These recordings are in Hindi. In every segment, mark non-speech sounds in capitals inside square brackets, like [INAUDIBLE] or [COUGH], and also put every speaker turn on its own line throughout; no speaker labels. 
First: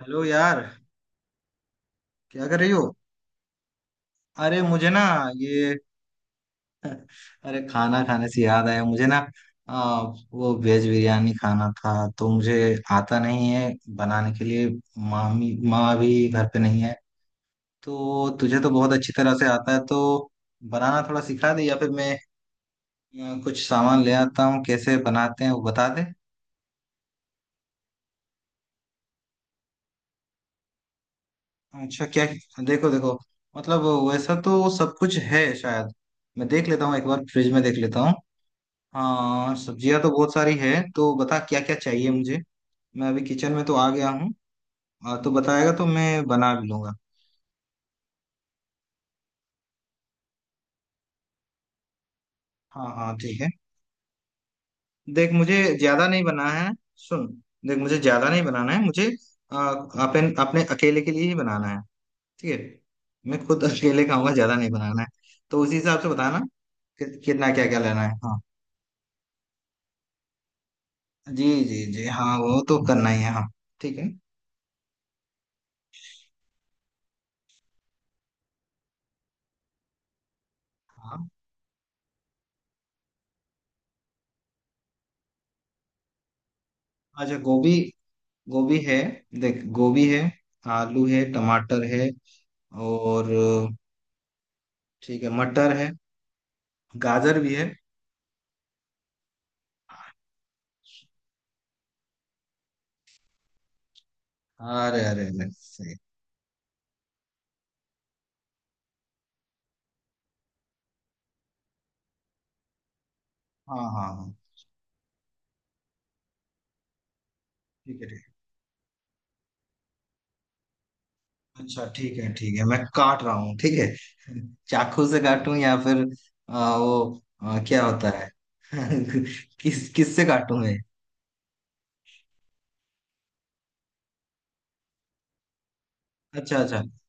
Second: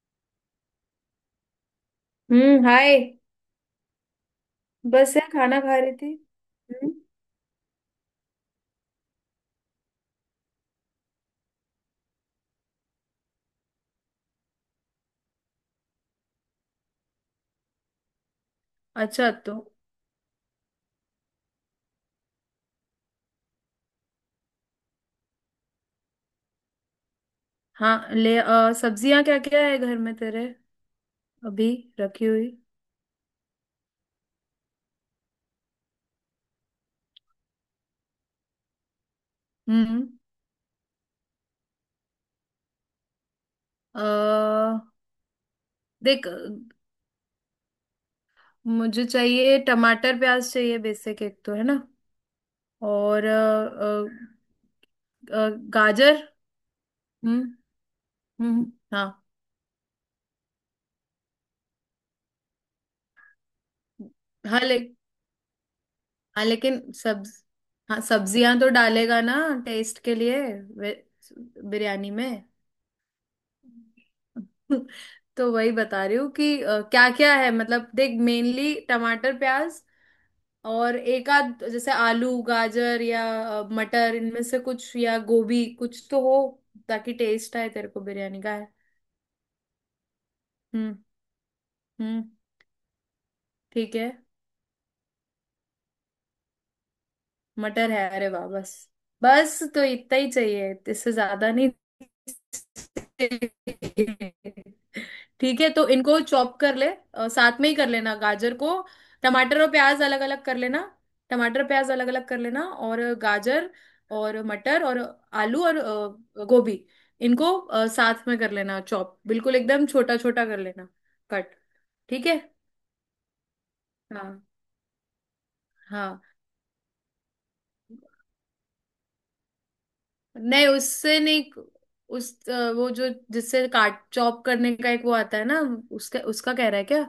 हेलो यार। क्या कर
हम्म।
रही हो।
हाय।
अरे मुझे ना।
बस यार खाना
ये।
खा रही थी। हम्म।
अरे खाना खाने से याद आया मुझे ना। आ, वो वेज बिरयानी खाना था। तो मुझे आता नहीं है बनाने के लिए। मामी माँ भी घर पे नहीं है। तो तुझे तो बहुत अच्छी
अच्छा
तरह से
तो।
आता है तो बनाना थोड़ा सिखा दे या फिर मैं कुछ सामान ले आता हूँ। कैसे बनाते हैं वो बता दे।
हाँ ले आ, सब्जियां क्या क्या है घर में तेरे अभी
अच्छा क्या?
रखी हुई?
देखो देखो। मतलब वैसा तो सब कुछ है शायद। मैं देख लेता हूँ एक बार फ्रिज में देख लेता हूँ। हाँ सब्जियां
हम्म।
तो बहुत सारी है। तो बता क्या क्या चाहिए मुझे। मैं अभी किचन में तो आ गया हूँ।
आ,
तो बताएगा तो मैं
देख
बना भी लूंगा।
मुझे चाहिए टमाटर प्याज चाहिए, बेसिक एक तो है ना।
हाँ हाँ
और
ठीक है। देख
अ, अ,
मुझे ज्यादा
गाजर।
नहीं बनाना है। सुन।
हम्म।
देख मुझे ज्यादा नहीं
हम्म।
बनाना है मुझे।
हाँ
आ, अपने अकेले के लिए ही बनाना है। ठीक है मैं खुद अकेले खाऊंगा ज्यादा
हाँ
नहीं
ले।
बनाना है। तो उसी हिसाब से बताना
हाँ लेकिन
कि
सब्ज
कितना क्या क्या
हाँ
लेना है हाँ।
सब्जियां तो डालेगा ना, टेस्ट के लिए वे-
जी जी जी
बिरयानी
हाँ
में।
वो तो करना ही है हाँ। ठीक है
[LAUGHS] तो वही बता रही हूँ कि क्या क्या है, मतलब देख मेनली टमाटर प्याज और
हाँ।
एक आध जैसे आलू गाजर या मटर, इनमें से कुछ या गोभी कुछ तो हो, ताकि
अच्छा
टेस्ट आए
गोभी।
तेरे को बिरयानी का। है?
गोभी है। देख गोभी है।
हम्म।
आलू है टमाटर है
हम्म।
और
ठीक है,
ठीक है मटर है गाजर भी है।
मटर है, अरे वाह बस। बस तो इतना ही चाहिए, इससे ज्यादा नहीं।
अरे अरे अरे
ठीक है तो
सही।
इनको चॉप कर ले, साथ में ही कर लेना गाजर को। टमाटर और प्याज अलग अलग कर लेना। टमाटर प्याज अलग अलग कर लेना, और गाजर
हाँ हाँ हाँ
और मटर और आलू और गोभी इनको,
ठीक है
साथ
ठीक
में कर लेना चॉप, बिल्कुल एकदम छोटा छोटा कर लेना, कट।
है। अच्छा
ठीक है।
ठीक है मैं काट रहा हूँ ठीक है।
हाँ
[LAUGHS] चाकू से काटूं या फिर
हाँ।
वो क्या होता है? [LAUGHS] किस किससे काटूं
नहीं
मैं?
उससे नहीं, वो जो जिससे काट चॉप करने का एक वो आता है ना, उसका उसका
अच्छा
कह रहा
अच्छा।
है क्या?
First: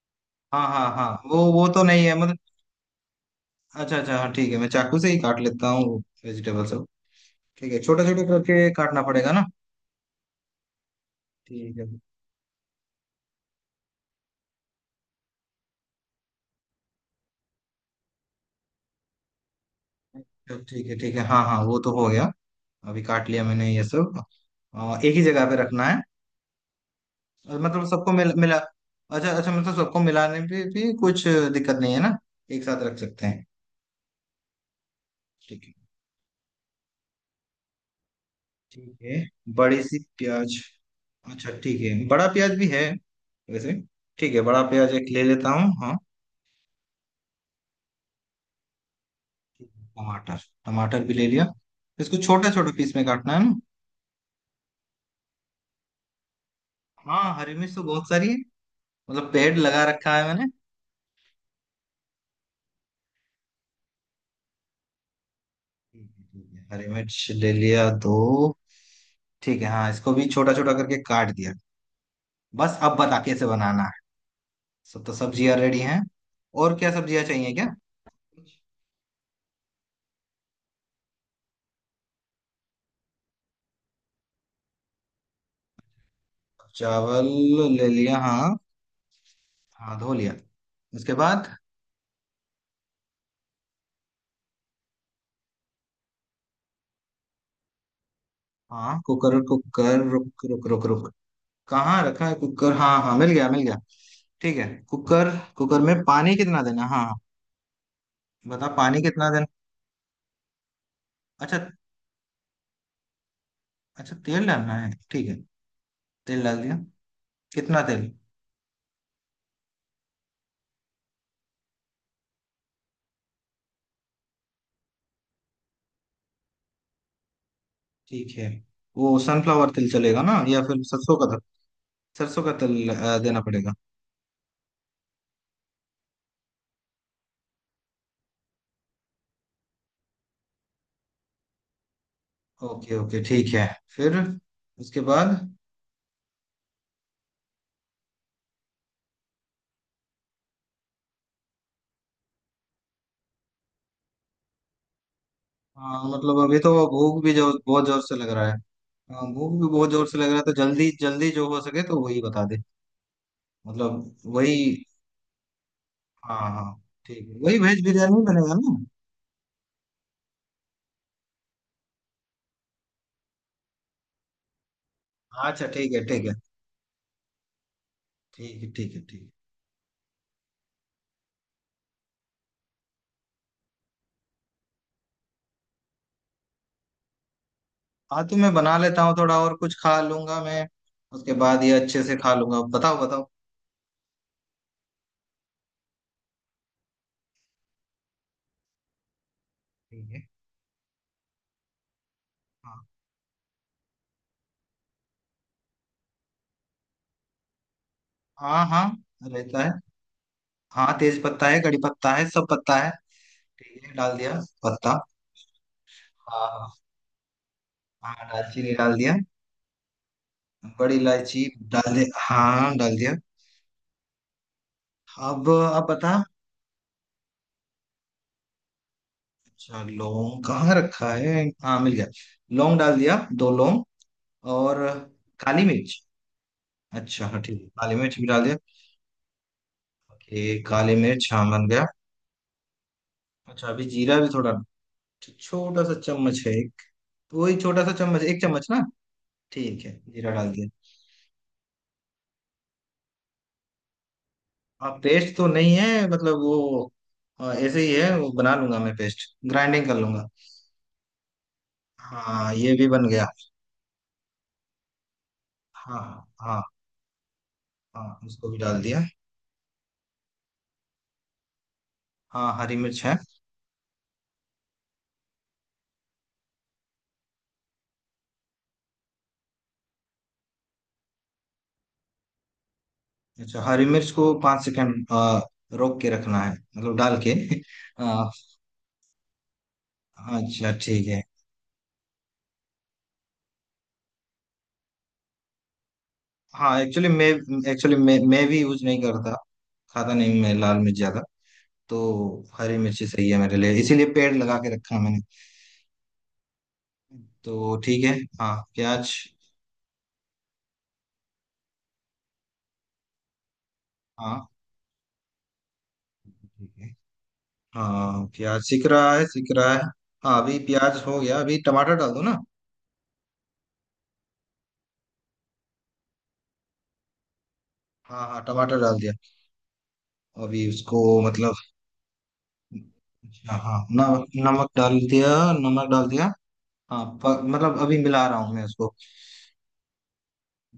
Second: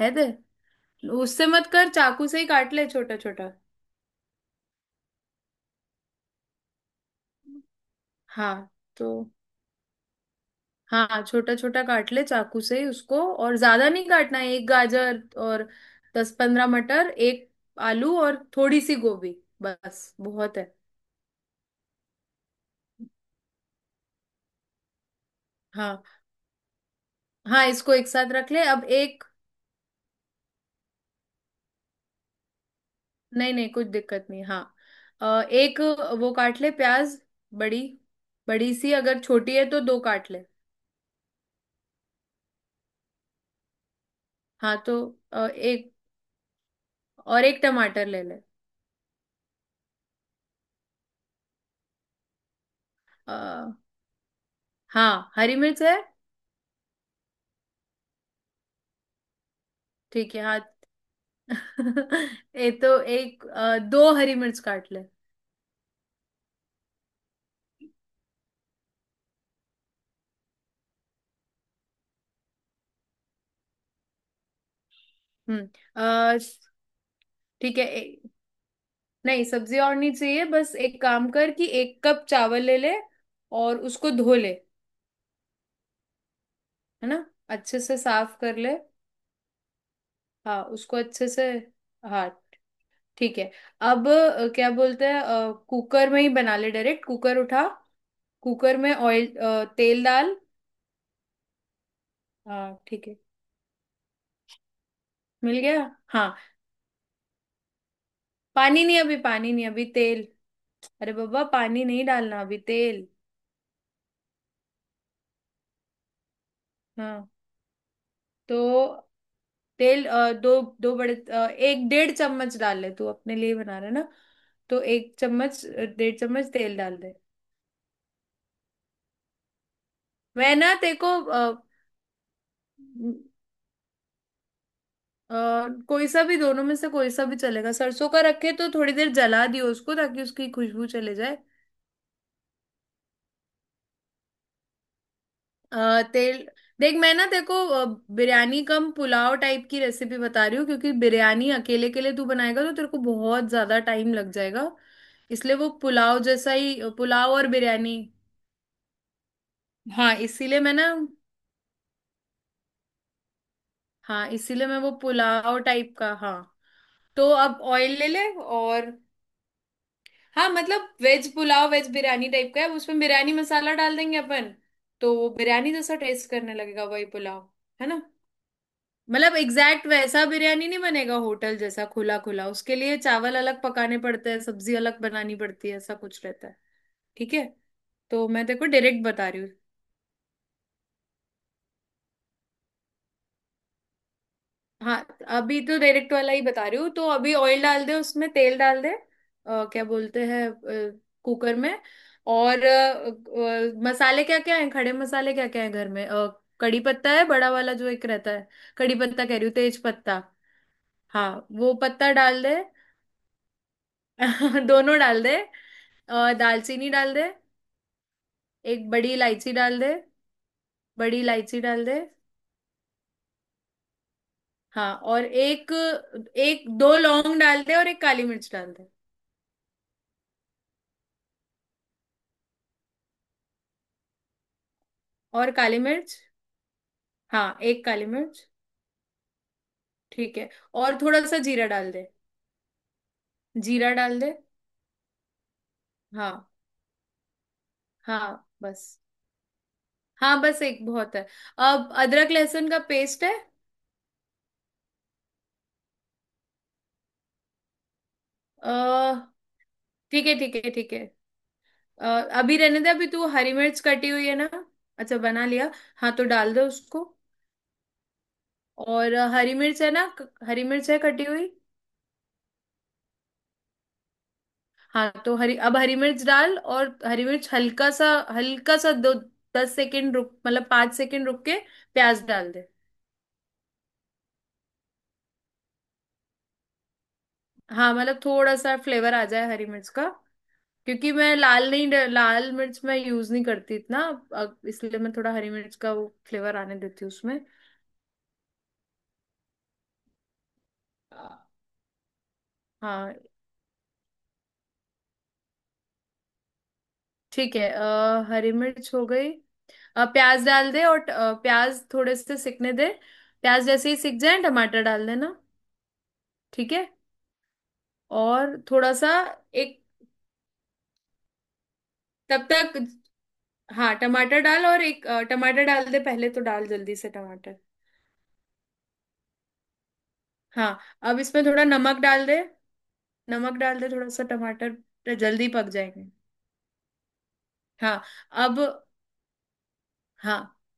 है दे।
हाँ हाँ हाँ वो
उससे
वो
मत
तो
कर,
नहीं है
चाकू
मतलब।
से ही काट ले छोटा छोटा।
अच्छा अच्छा हाँ ठीक है मैं चाकू से ही काट लेता हूँ वेजिटेबल सब। ठीक है छोटा छोटा करके
हाँ
काटना
तो
पड़ेगा ना?
हाँ छोटा
ठीक
छोटा
है।
काट ले चाकू से ही उसको, और ज्यादा नहीं काटना है, एक गाजर और 10-15 मटर, एक आलू और थोड़ी सी गोभी, बस
तो
बहुत है।
ठीक है हाँ हाँ वो तो हो गया। अभी काट लिया मैंने ये सब। एक ही जगह पे रखना है।
हाँ
और
हाँ
मतलब
इसको एक
सबको
साथ
मिला
रख
मिला।
ले, अब एक,
अच्छा अच्छा मतलब सबको मिलाने पे भी कुछ दिक्कत नहीं है ना? एक साथ रख सकते हैं।
नहीं नहीं कुछ दिक्कत नहीं, हाँ
ठीक है
एक वो काट ले प्याज, बड़ी बड़ी सी,
ठीक है
अगर छोटी है तो
बड़ी सी
दो काट ले।
प्याज। अच्छा ठीक है बड़ा प्याज भी है वैसे। ठीक है बड़ा
हाँ
प्याज
तो
एक ले लेता हूँ
एक,
हाँ।
और एक टमाटर ले ले।
ठीक है, टमाटर। टमाटर भी ले लिया। इसको छोटे छोटे पीस में काटना
अ,
है ना?
हाँ हरी मिर्च है?
हाँ हरी मिर्च तो बहुत सारी है। मतलब पेड़ लगा रखा है
ठीक है
मैंने।
हाँ। [LAUGHS] ये तो एक, दो हरी मिर्च काट ले।
ठीक है ठीक है। हरी मिर्च ले लिया दो। ठीक है हाँ इसको भी छोटा छोटा करके काट दिया। बस अब बता कैसे बनाना है। सब तो सब्जियां
हम्म।
रेडी हैं।
अ,
और क्या सब्जियां चाहिए क्या?
ठीक है, नहीं सब्जी और नहीं चाहिए, बस एक काम कर कि 1 कप चावल ले ले और उसको धो ले, है ना,
चावल
अच्छे
ले
से
लिया।
साफ कर
हाँ
ले।
हाँ धो लिया।
हाँ उसको
उसके
अच्छे से।
बाद?
हाँ ठीक है, अब क्या बोलते हैं, कुकर में ही बना ले डायरेक्ट, कुकर उठा। कुकर में
हाँ
ऑयल,
कुकर कुकर
तेल डाल।
रुक रुक रुक रुक। कहाँ रखा है कुकर।
हाँ
हाँ
ठीक
हाँ
है
मिल गया मिल गया। ठीक है कुकर।
मिल
कुकर
गया।
में पानी
हाँ
कितना देना हाँ हाँ। बता
पानी नहीं,
पानी
अभी
कितना देना।
पानी नहीं, अभी तेल। अरे बाबा
अच्छा।
पानी नहीं डालना, अभी तेल।
अच्छा तेल डालना है ठीक है। तेल डाल दिया।
हाँ
कितना तेल?
तो तेल दो दो बड़े, एक डेढ़ चम्मच डाल ले, तू अपने लिए बना रहा है ना, तो एक चम्मच, 1.5 चम्मच तेल डाल दे।
ठीक है वो सनफ्लावर तेल चलेगा ना
मैं
या
ना
फिर
तेरे को
सरसों का तेल? सरसों का तेल देना पड़ेगा।
अ, कोई सा भी, दोनों में से कोई सा भी चलेगा। सरसों का रखे तो थोड़ी देर जला दियो उसको, ताकि उसकी खुशबू चले जाए।
ओके ओके ठीक है। फिर? उसके बाद?
तेल, देख मैं ना तेरे को बिरयानी कम पुलाव टाइप की रेसिपी बता रही हूँ, क्योंकि बिरयानी अकेले के लिए तू बनाएगा तो तेरे को बहुत ज्यादा टाइम लग जाएगा। इसलिए वो
अ,
पुलाव
मतलब
जैसा
अभी तो
ही,
भूख भी
पुलाव और
जो बहुत
बिरयानी।
जोर से लग रहा है। भूख भी बहुत जोर
हाँ
से लग रहा है तो
इसीलिए मैं ना,
जल्दी जल्दी जो हो सके तो वही बता दे। मतलब
हाँ इसीलिए मैं
वही।
वो पुलाव टाइप का, हाँ
हाँ हाँ ठीक
तो
है वही
अब
वेज
ऑयल ले
बिरयानी
ले।
बनेगा ना?
और हाँ मतलब veg pulao veg biryani type का है, उसमें बिरयानी मसाला डाल देंगे अपन, तो वो
अच्छा
बिरयानी
ठीक
जैसा
है ठीक
टेस्ट
है
करने लगेगा, वही पुलाव, है ना।
ठीक है ठीक है ठीक है।
मतलब एग्जैक्ट वैसा बिरयानी नहीं बनेगा होटल जैसा खुला खुला, उसके लिए चावल अलग पकाने पड़ते हैं, सब्जी अलग बनानी पड़ती है, ऐसा कुछ रहता है। ठीक है
हाँ
तो
तो
मैं
मैं
तेरे को
बना लेता
डायरेक्ट
हूँ
बता
थोड़ा
रही हूँ।
और कुछ खा लूंगा मैं। उसके बाद ये अच्छे से खा लूंगा बताओ बताओ।
हाँ अभी तो डायरेक्ट वाला ही बता रही हूँ, तो अभी ऑयल डाल दे, उसमें तेल डाल दे, क्या
ठीक
बोलते
है
हैं कुकर में, और
हाँ
मसाले क्या क्या हैं, खड़े मसाले क्या क्या हैं घर में? कड़ी पत्ता है, बड़ा वाला जो एक रहता है,
हाँ हाँ,
कड़ी पत्ता कह रही हूँ,
रहता है।
तेज पत्ता।
हाँ तेज
हाँ
पत्ता है
वो
कड़ी
पत्ता
पत्ता है
डाल
सब
दे।
पत्ता है। ठीक है डाल दिया
[LAUGHS]
पत्ता।
दोनों डाल दे।
हाँ
दालचीनी डाल दे।
हाँ दालचीनी
एक
डाल
बड़ी
दिया।
इलायची डाल दे,
बड़ी
बड़ी
इलायची
इलायची डाल
डाल
दे।
दिया हाँ डाल दिया।
हाँ और
अब
एक,
अब बता।
एक दो लौंग डाल दे, और एक काली मिर्च डाल दे।
अच्छा लौंग कहाँ रखा है हाँ मिल गया। लौंग डाल दिया दो लौंग। और
और
काली
काली
मिर्च।
मिर्च।
अच्छा हाँ
हाँ
ठीक है
एक
काली
काली
मिर्च भी डाल
मिर्च।
दिया।
ठीक
ओके
है।
काली
और थोड़ा
मिर्च
सा
हाँ
जीरा
बन गया।
डाल दे,
अच्छा अभी
जीरा
जीरा
डाल
भी
दे,
थोड़ा? छोटा सा चम्मच
हाँ,
है एक। वही छोटा सा चम्मच एक
हाँ
चम्मच ना?
बस,
ठीक है जीरा
हाँ
डाल
बस
दिया।
एक बहुत है। अब अदरक लहसुन का पेस्ट है?
हाँ पेस्ट तो नहीं है मतलब वो। हाँ, ऐसे ही है वो बना
अ,
लूंगा मैं पेस्ट। ग्राइंडिंग कर
ठीक
लूंगा।
है ठीक है ठीक है, अ,
हाँ
अभी
ये
रहने
भी
दे, अभी
बन गया।
तू हरी मिर्च कटी हुई है ना, अच्छा बना लिया। हाँ तो
हाँ
डाल दे
हाँ
उसको,
हाँ उसको भी डाल दिया।
और हरी मिर्च है ना, हरी मिर्च है कटी हुई?
हाँ हरी मिर्च है।
हाँ तो हरी, अब हरी मिर्च डाल, और हरी मिर्च हल्का सा, हल्का सा दो, 10 सेकेंड रुक, मतलब 5 सेकेंड रुक के प्याज डाल दे।
अच्छा हरी मिर्च को 5 सेकंड रोक के रखना है मतलब डाल के।
हाँ
[LAUGHS]
मतलब
आ,
थोड़ा सा फ्लेवर आ जाए हरी मिर्च का।
अच्छा ठीक
क्योंकि
है।
मैं लाल नहीं, लाल मिर्च मैं यूज नहीं करती इतना। अब इसलिए मैं थोड़ा हरी मिर्च का वो फ्लेवर आने
हाँ
देती हूँ
एक्चुअली मैं
उसमें।
एक्चुअली मैं मैं भी यूज नहीं करता। खाता नहीं मैं लाल मिर्च ज्यादा। तो हरी मिर्च ही
हाँ
सही है मेरे लिए इसीलिए पेड़ लगा के रखा है मैंने।
ठीक है,
तो ठीक है
हरी
हाँ
मिर्च हो
प्याज
गई, प्याज डाल दे और प्याज थोड़े से सिकने दे, प्याज जैसे ही सिक जाए
हाँ
टमाटर डाल देना।
ठीक
ठीक है
है। हाँ
और
प्याज सीख
थोड़ा सा,
रहा है सीख रहा
एक
है। हाँ अभी प्याज हो गया अभी टमाटर डाल दो ना।
तब तक, हाँ टमाटर डाल, और एक टमाटर डाल दे पहले, तो डाल जल्दी से टमाटर।
हाँ हाँ टमाटर डाल दिया अभी
हाँ
उसको
अब इसमें
मतलब।
थोड़ा नमक डाल दे, नमक
हाँ हाँ
डाल दे थोड़ा सा,
नमक
टमाटर
डाल
तो
दिया।
जल्दी पक
नमक डाल
जाएंगे।
दिया। हाँ मतलब अभी
हाँ
मिला रहा हूँ
अब,
मैं उसको
हाँ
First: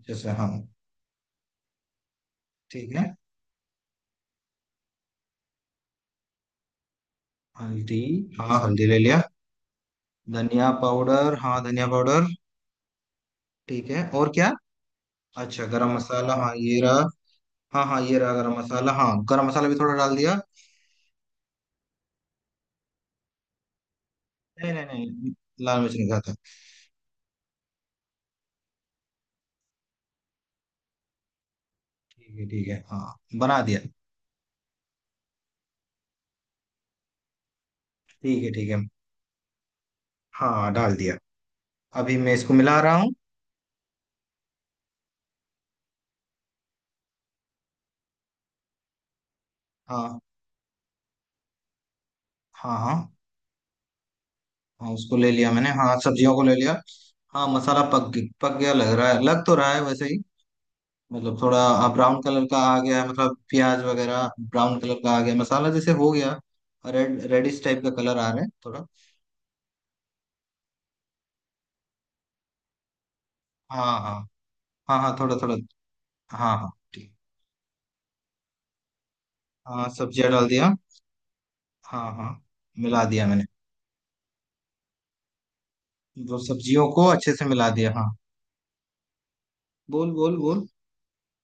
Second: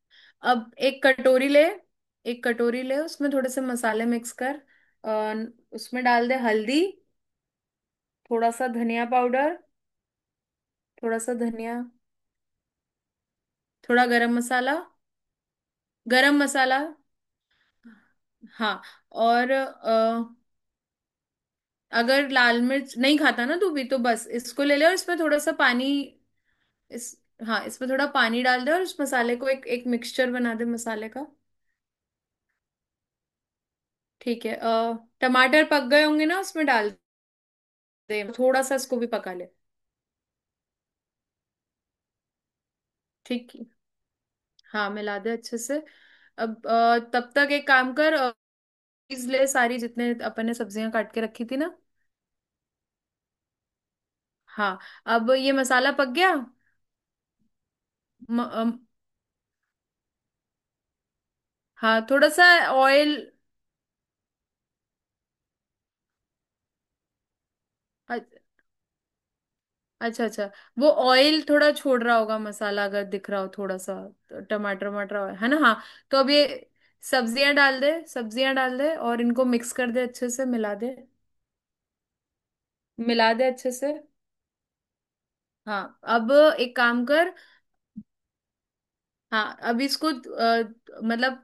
जैसे हाँ।
एक कटोरी ले, एक कटोरी
ठीक
ले
है
उसमें थोड़े से मसाले मिक्स कर, और उसमें डाल दे हल्दी,
हल्दी।
थोड़ा
हाँ
सा
हल्दी ले
धनिया
लिया।
पाउडर,
धनिया
थोड़ा सा
पाउडर हाँ
धनिया,
धनिया पाउडर। ठीक है
थोड़ा
और
गरम
क्या?
मसाला,
अच्छा गरम मसाला
गरम
हाँ ये
मसाला।
रहा। हाँ हाँ ये रहा गरम
हाँ
मसाला। हाँ गरम
और
मसाला भी थोड़ा डाल दिया।
अगर लाल मिर्च नहीं खाता ना तू भी, तो बस इसको
नहीं
ले
नहीं
ले और इसमें
नहीं
थोड़ा सा
लाल
पानी,
मिर्च नहीं खाता।
इस हाँ इसमें थोड़ा पानी डाल दे, और उस मसाले को एक एक मिक्सचर बना दे मसाले का।
ठीक है हाँ बना दिया।
ठीक है, टमाटर पक गए होंगे ना, उसमें डाल दे थोड़ा
ठीक
सा,
है
इसको भी पका ले।
हाँ डाल दिया अभी मैं इसको मिला रहा हूँ।
ठीक है हाँ मिला दे अच्छे से। अब तब तक एक काम कर, चीज़ ले सारी, जितने
हाँ
अपन ने सब्जियां काट के रखी थी ना।
हाँ हाँ
हाँ
हाँ उसको ले
अब
लिया
ये
मैंने। हाँ
मसाला पक
सब्जियों
गया।
को ले लिया। हाँ मसाला
म,
पक गया
अम,
लग रहा है लग तो रहा है वैसे ही। मतलब थोड़ा हाँ,
हाँ
ब्राउन
थोड़ा सा
कलर का आ गया है,
ऑयल।
मतलब प्याज वगैरह ब्राउन कलर का आ गया मसाला जैसे हो गया। रेडिश टाइप का कलर आ रहा है थोड़ा।
अच्छा अच्छा, वो ऑयल थोड़ा छोड़ रहा होगा मसाला, अगर दिख रहा हो थोड़ा सा,
हाँ हाँ
तो टमाटर
हाँ हाँ
वमाटर
थोड़ा
है
थोड़ा।
ना, हाँ, तो अब ये
हाँ हाँ ठीक।
सब्जियां डाल दे, सब्जियां डाल दे और इनको मिक्स
हाँ
कर दे
सब्जियाँ
अच्छे से,
डाल दिया।
मिला दे,
हाँ हाँ मिला दिया
मिला
मैंने।
दे अच्छे से। हाँ अब
वो
एक
सब्जियों
काम
को अच्छे
कर,
से मिला दिया। हाँ
हाँ अब इसको
बोल बोल बोल।
मतलब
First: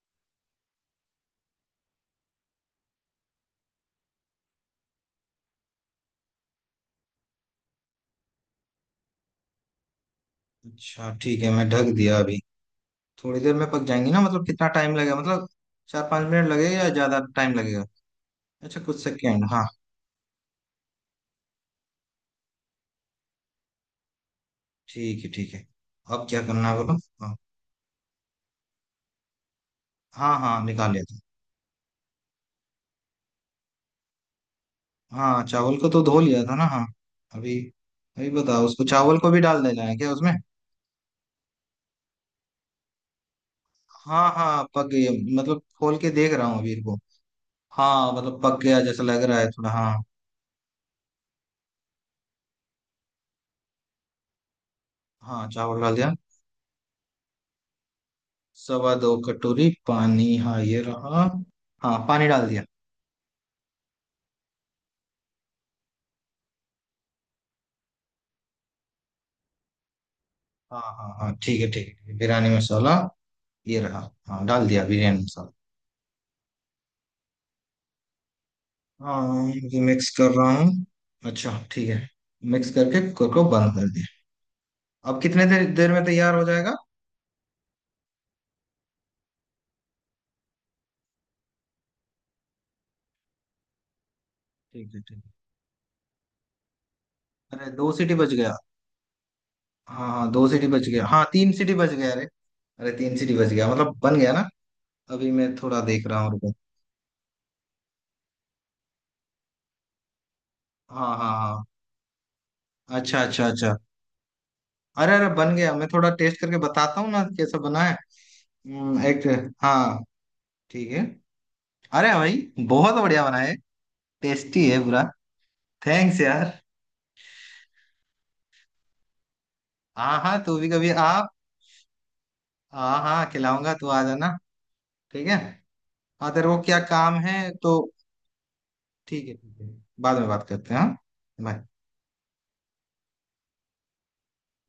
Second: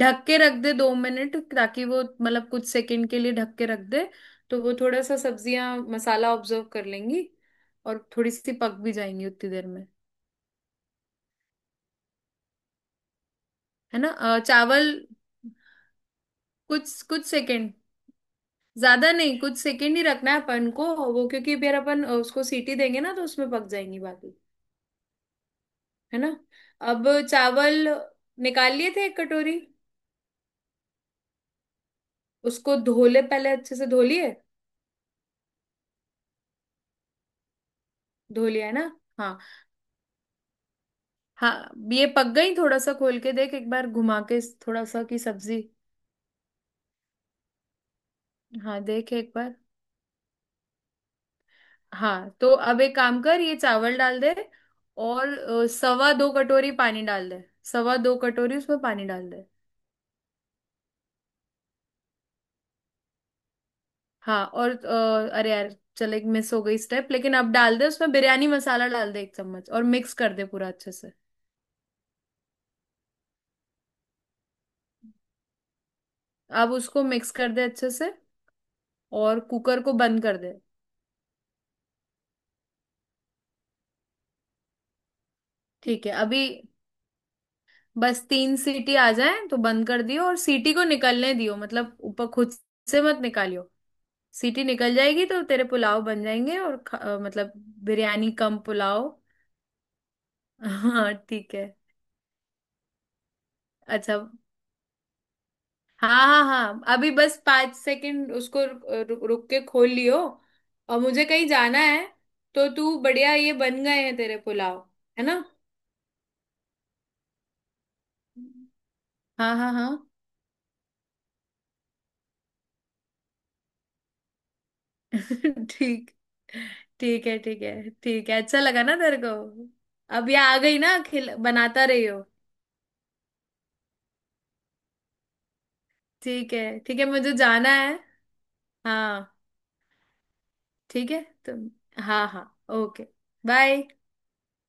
ढक के रख दे 2 मिनट, ताकि वो, मतलब कुछ सेकंड के लिए ढक के रख दे, तो वो थोड़ा सा सब्जियां मसाला ऑब्जर्व कर लेंगी, और थोड़ी सी पक भी जाएंगी उतनी देर में,
अच्छा ठीक है मैं ढक दिया अभी। थोड़ी देर में पक
है ना।
जाएंगी ना मतलब कितना टाइम
चावल,
लगेगा मतलब 4-5 मिनट लगेगा या
कुछ
ज्यादा
कुछ
टाइम
सेकंड,
लगेगा? अच्छा कुछ
ज्यादा नहीं,
सेकेंड
कुछ
हाँ
सेकंड ही रखना है अपन को, वो क्योंकि फिर अपन उसको सीटी देंगे ना तो उसमें पक जाएंगी बाकी,
ठीक है ठीक है।
है
अब
ना।
क्या करना है बोलो?
अब
हाँ
चावल निकाल लिए थे एक कटोरी,
हाँ हाँ निकाल लिया था।
उसको धो ले पहले, अच्छे से धो लिए,
हाँ चावल को तो धो लिया था ना हाँ। अभी अभी
धो
बताओ
लिया है
उसको
ना।
चावल को
हाँ,
भी डाल देना है क्या उसमें?
हाँ ये पक गई, थोड़ा सा खोल के देख एक बार घुमा
हाँ
के,
हाँ
थोड़ा
पक गई
सा
है।
की
मतलब
सब्जी।
खोल के देख रहा हूँ अभी इनको। हाँ मतलब पक गया
हाँ
जैसा
देख
लग
एक
रहा है
बार।
थोड़ा। हाँ
हाँ तो अब एक काम कर, ये चावल डाल दे और
हाँ चावल डाल
सवा
दिया।
दो कटोरी पानी डाल दे, 2.25 कटोरी उसमें
सवा
पानी
दो
डाल दे।
कटोरी पानी हाँ ये रहा। हाँ पानी डाल दिया।
हाँ और अरे यार चल, एक मिस हो गई स्टेप, लेकिन अब डाल दे उसमें बिरयानी मसाला डाल दे, 1 चम्मच, और मिक्स कर दे पूरा
हाँ
अच्छे
हाँ
से।
हाँ ठीक है बिरयानी मसाला ये रहा। हाँ डाल दिया बिरयानी मसाला।
अब उसको मिक्स कर दे अच्छे से, और
हाँ ये
कुकर को
मिक्स
बंद
कर
कर
रहा
दे।
हूँ। अच्छा ठीक है मिक्स करके कुकर को बंद कर दिया। अब कितने देर देर में
ठीक है,
तैयार हो
अभी
जाएगा?
बस तीन सीटी आ जाए तो बंद कर दियो, और सीटी को निकलने दियो, मतलब ऊपर खुद से मत निकालियो, सीटी निकल
ठीक
जाएगी तो तेरे पुलाव बन जाएंगे, और मतलब
है अरे दो सीटी
बिरयानी
बज गया।
कम पुलाव।
हाँ हाँ दो सीटी
[LAUGHS]
बज गया
हाँ
हाँ तीन
ठीक है।
सीटी बज गया। अरे अरे तीन सीटी बज गया मतलब
अच्छा।
बन गया ना? अभी मैं थोड़ा देख
हाँ
रहा हूँ
हाँ
रुको।
हाँ अभी बस 5 सेकंड उसको रुक के खोल लियो, और
हाँ
मुझे
हाँ
कहीं
हाँ
जाना है, तो तू
अच्छा
बढ़िया,
अच्छा
ये
अच्छा।
बन गए हैं तेरे पुलाव,
अरे
है
अरे
ना।
बन गया मैं थोड़ा टेस्ट करके बताता हूँ ना कैसा बना है। एक
हाँ हाँ हाँ।
हाँ ठीक है। अरे भाई बहुत बढ़िया बना है। टेस्टी है पूरा।
[LAUGHS] ठीक।
थैंक्स यार।
ठीक है ठीक है ठीक है, अच्छा लगा ना तेरे को।
हाँ
अब ये
हाँ तू
आ
भी
गई
कभी
ना
आ।
खिल बनाता रही हो।
हाँ हाँ खिलाऊंगा तू आ जाना। ठीक है और तेरे को क्या
ठीक है
काम
मुझे
है
जाना
तो?
है। हाँ।
ठीक है बाद में बात करते हैं हाँ।
ठीक है
बाय।
तुम। हाँ हाँ। ओके। बाय।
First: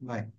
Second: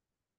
बाय।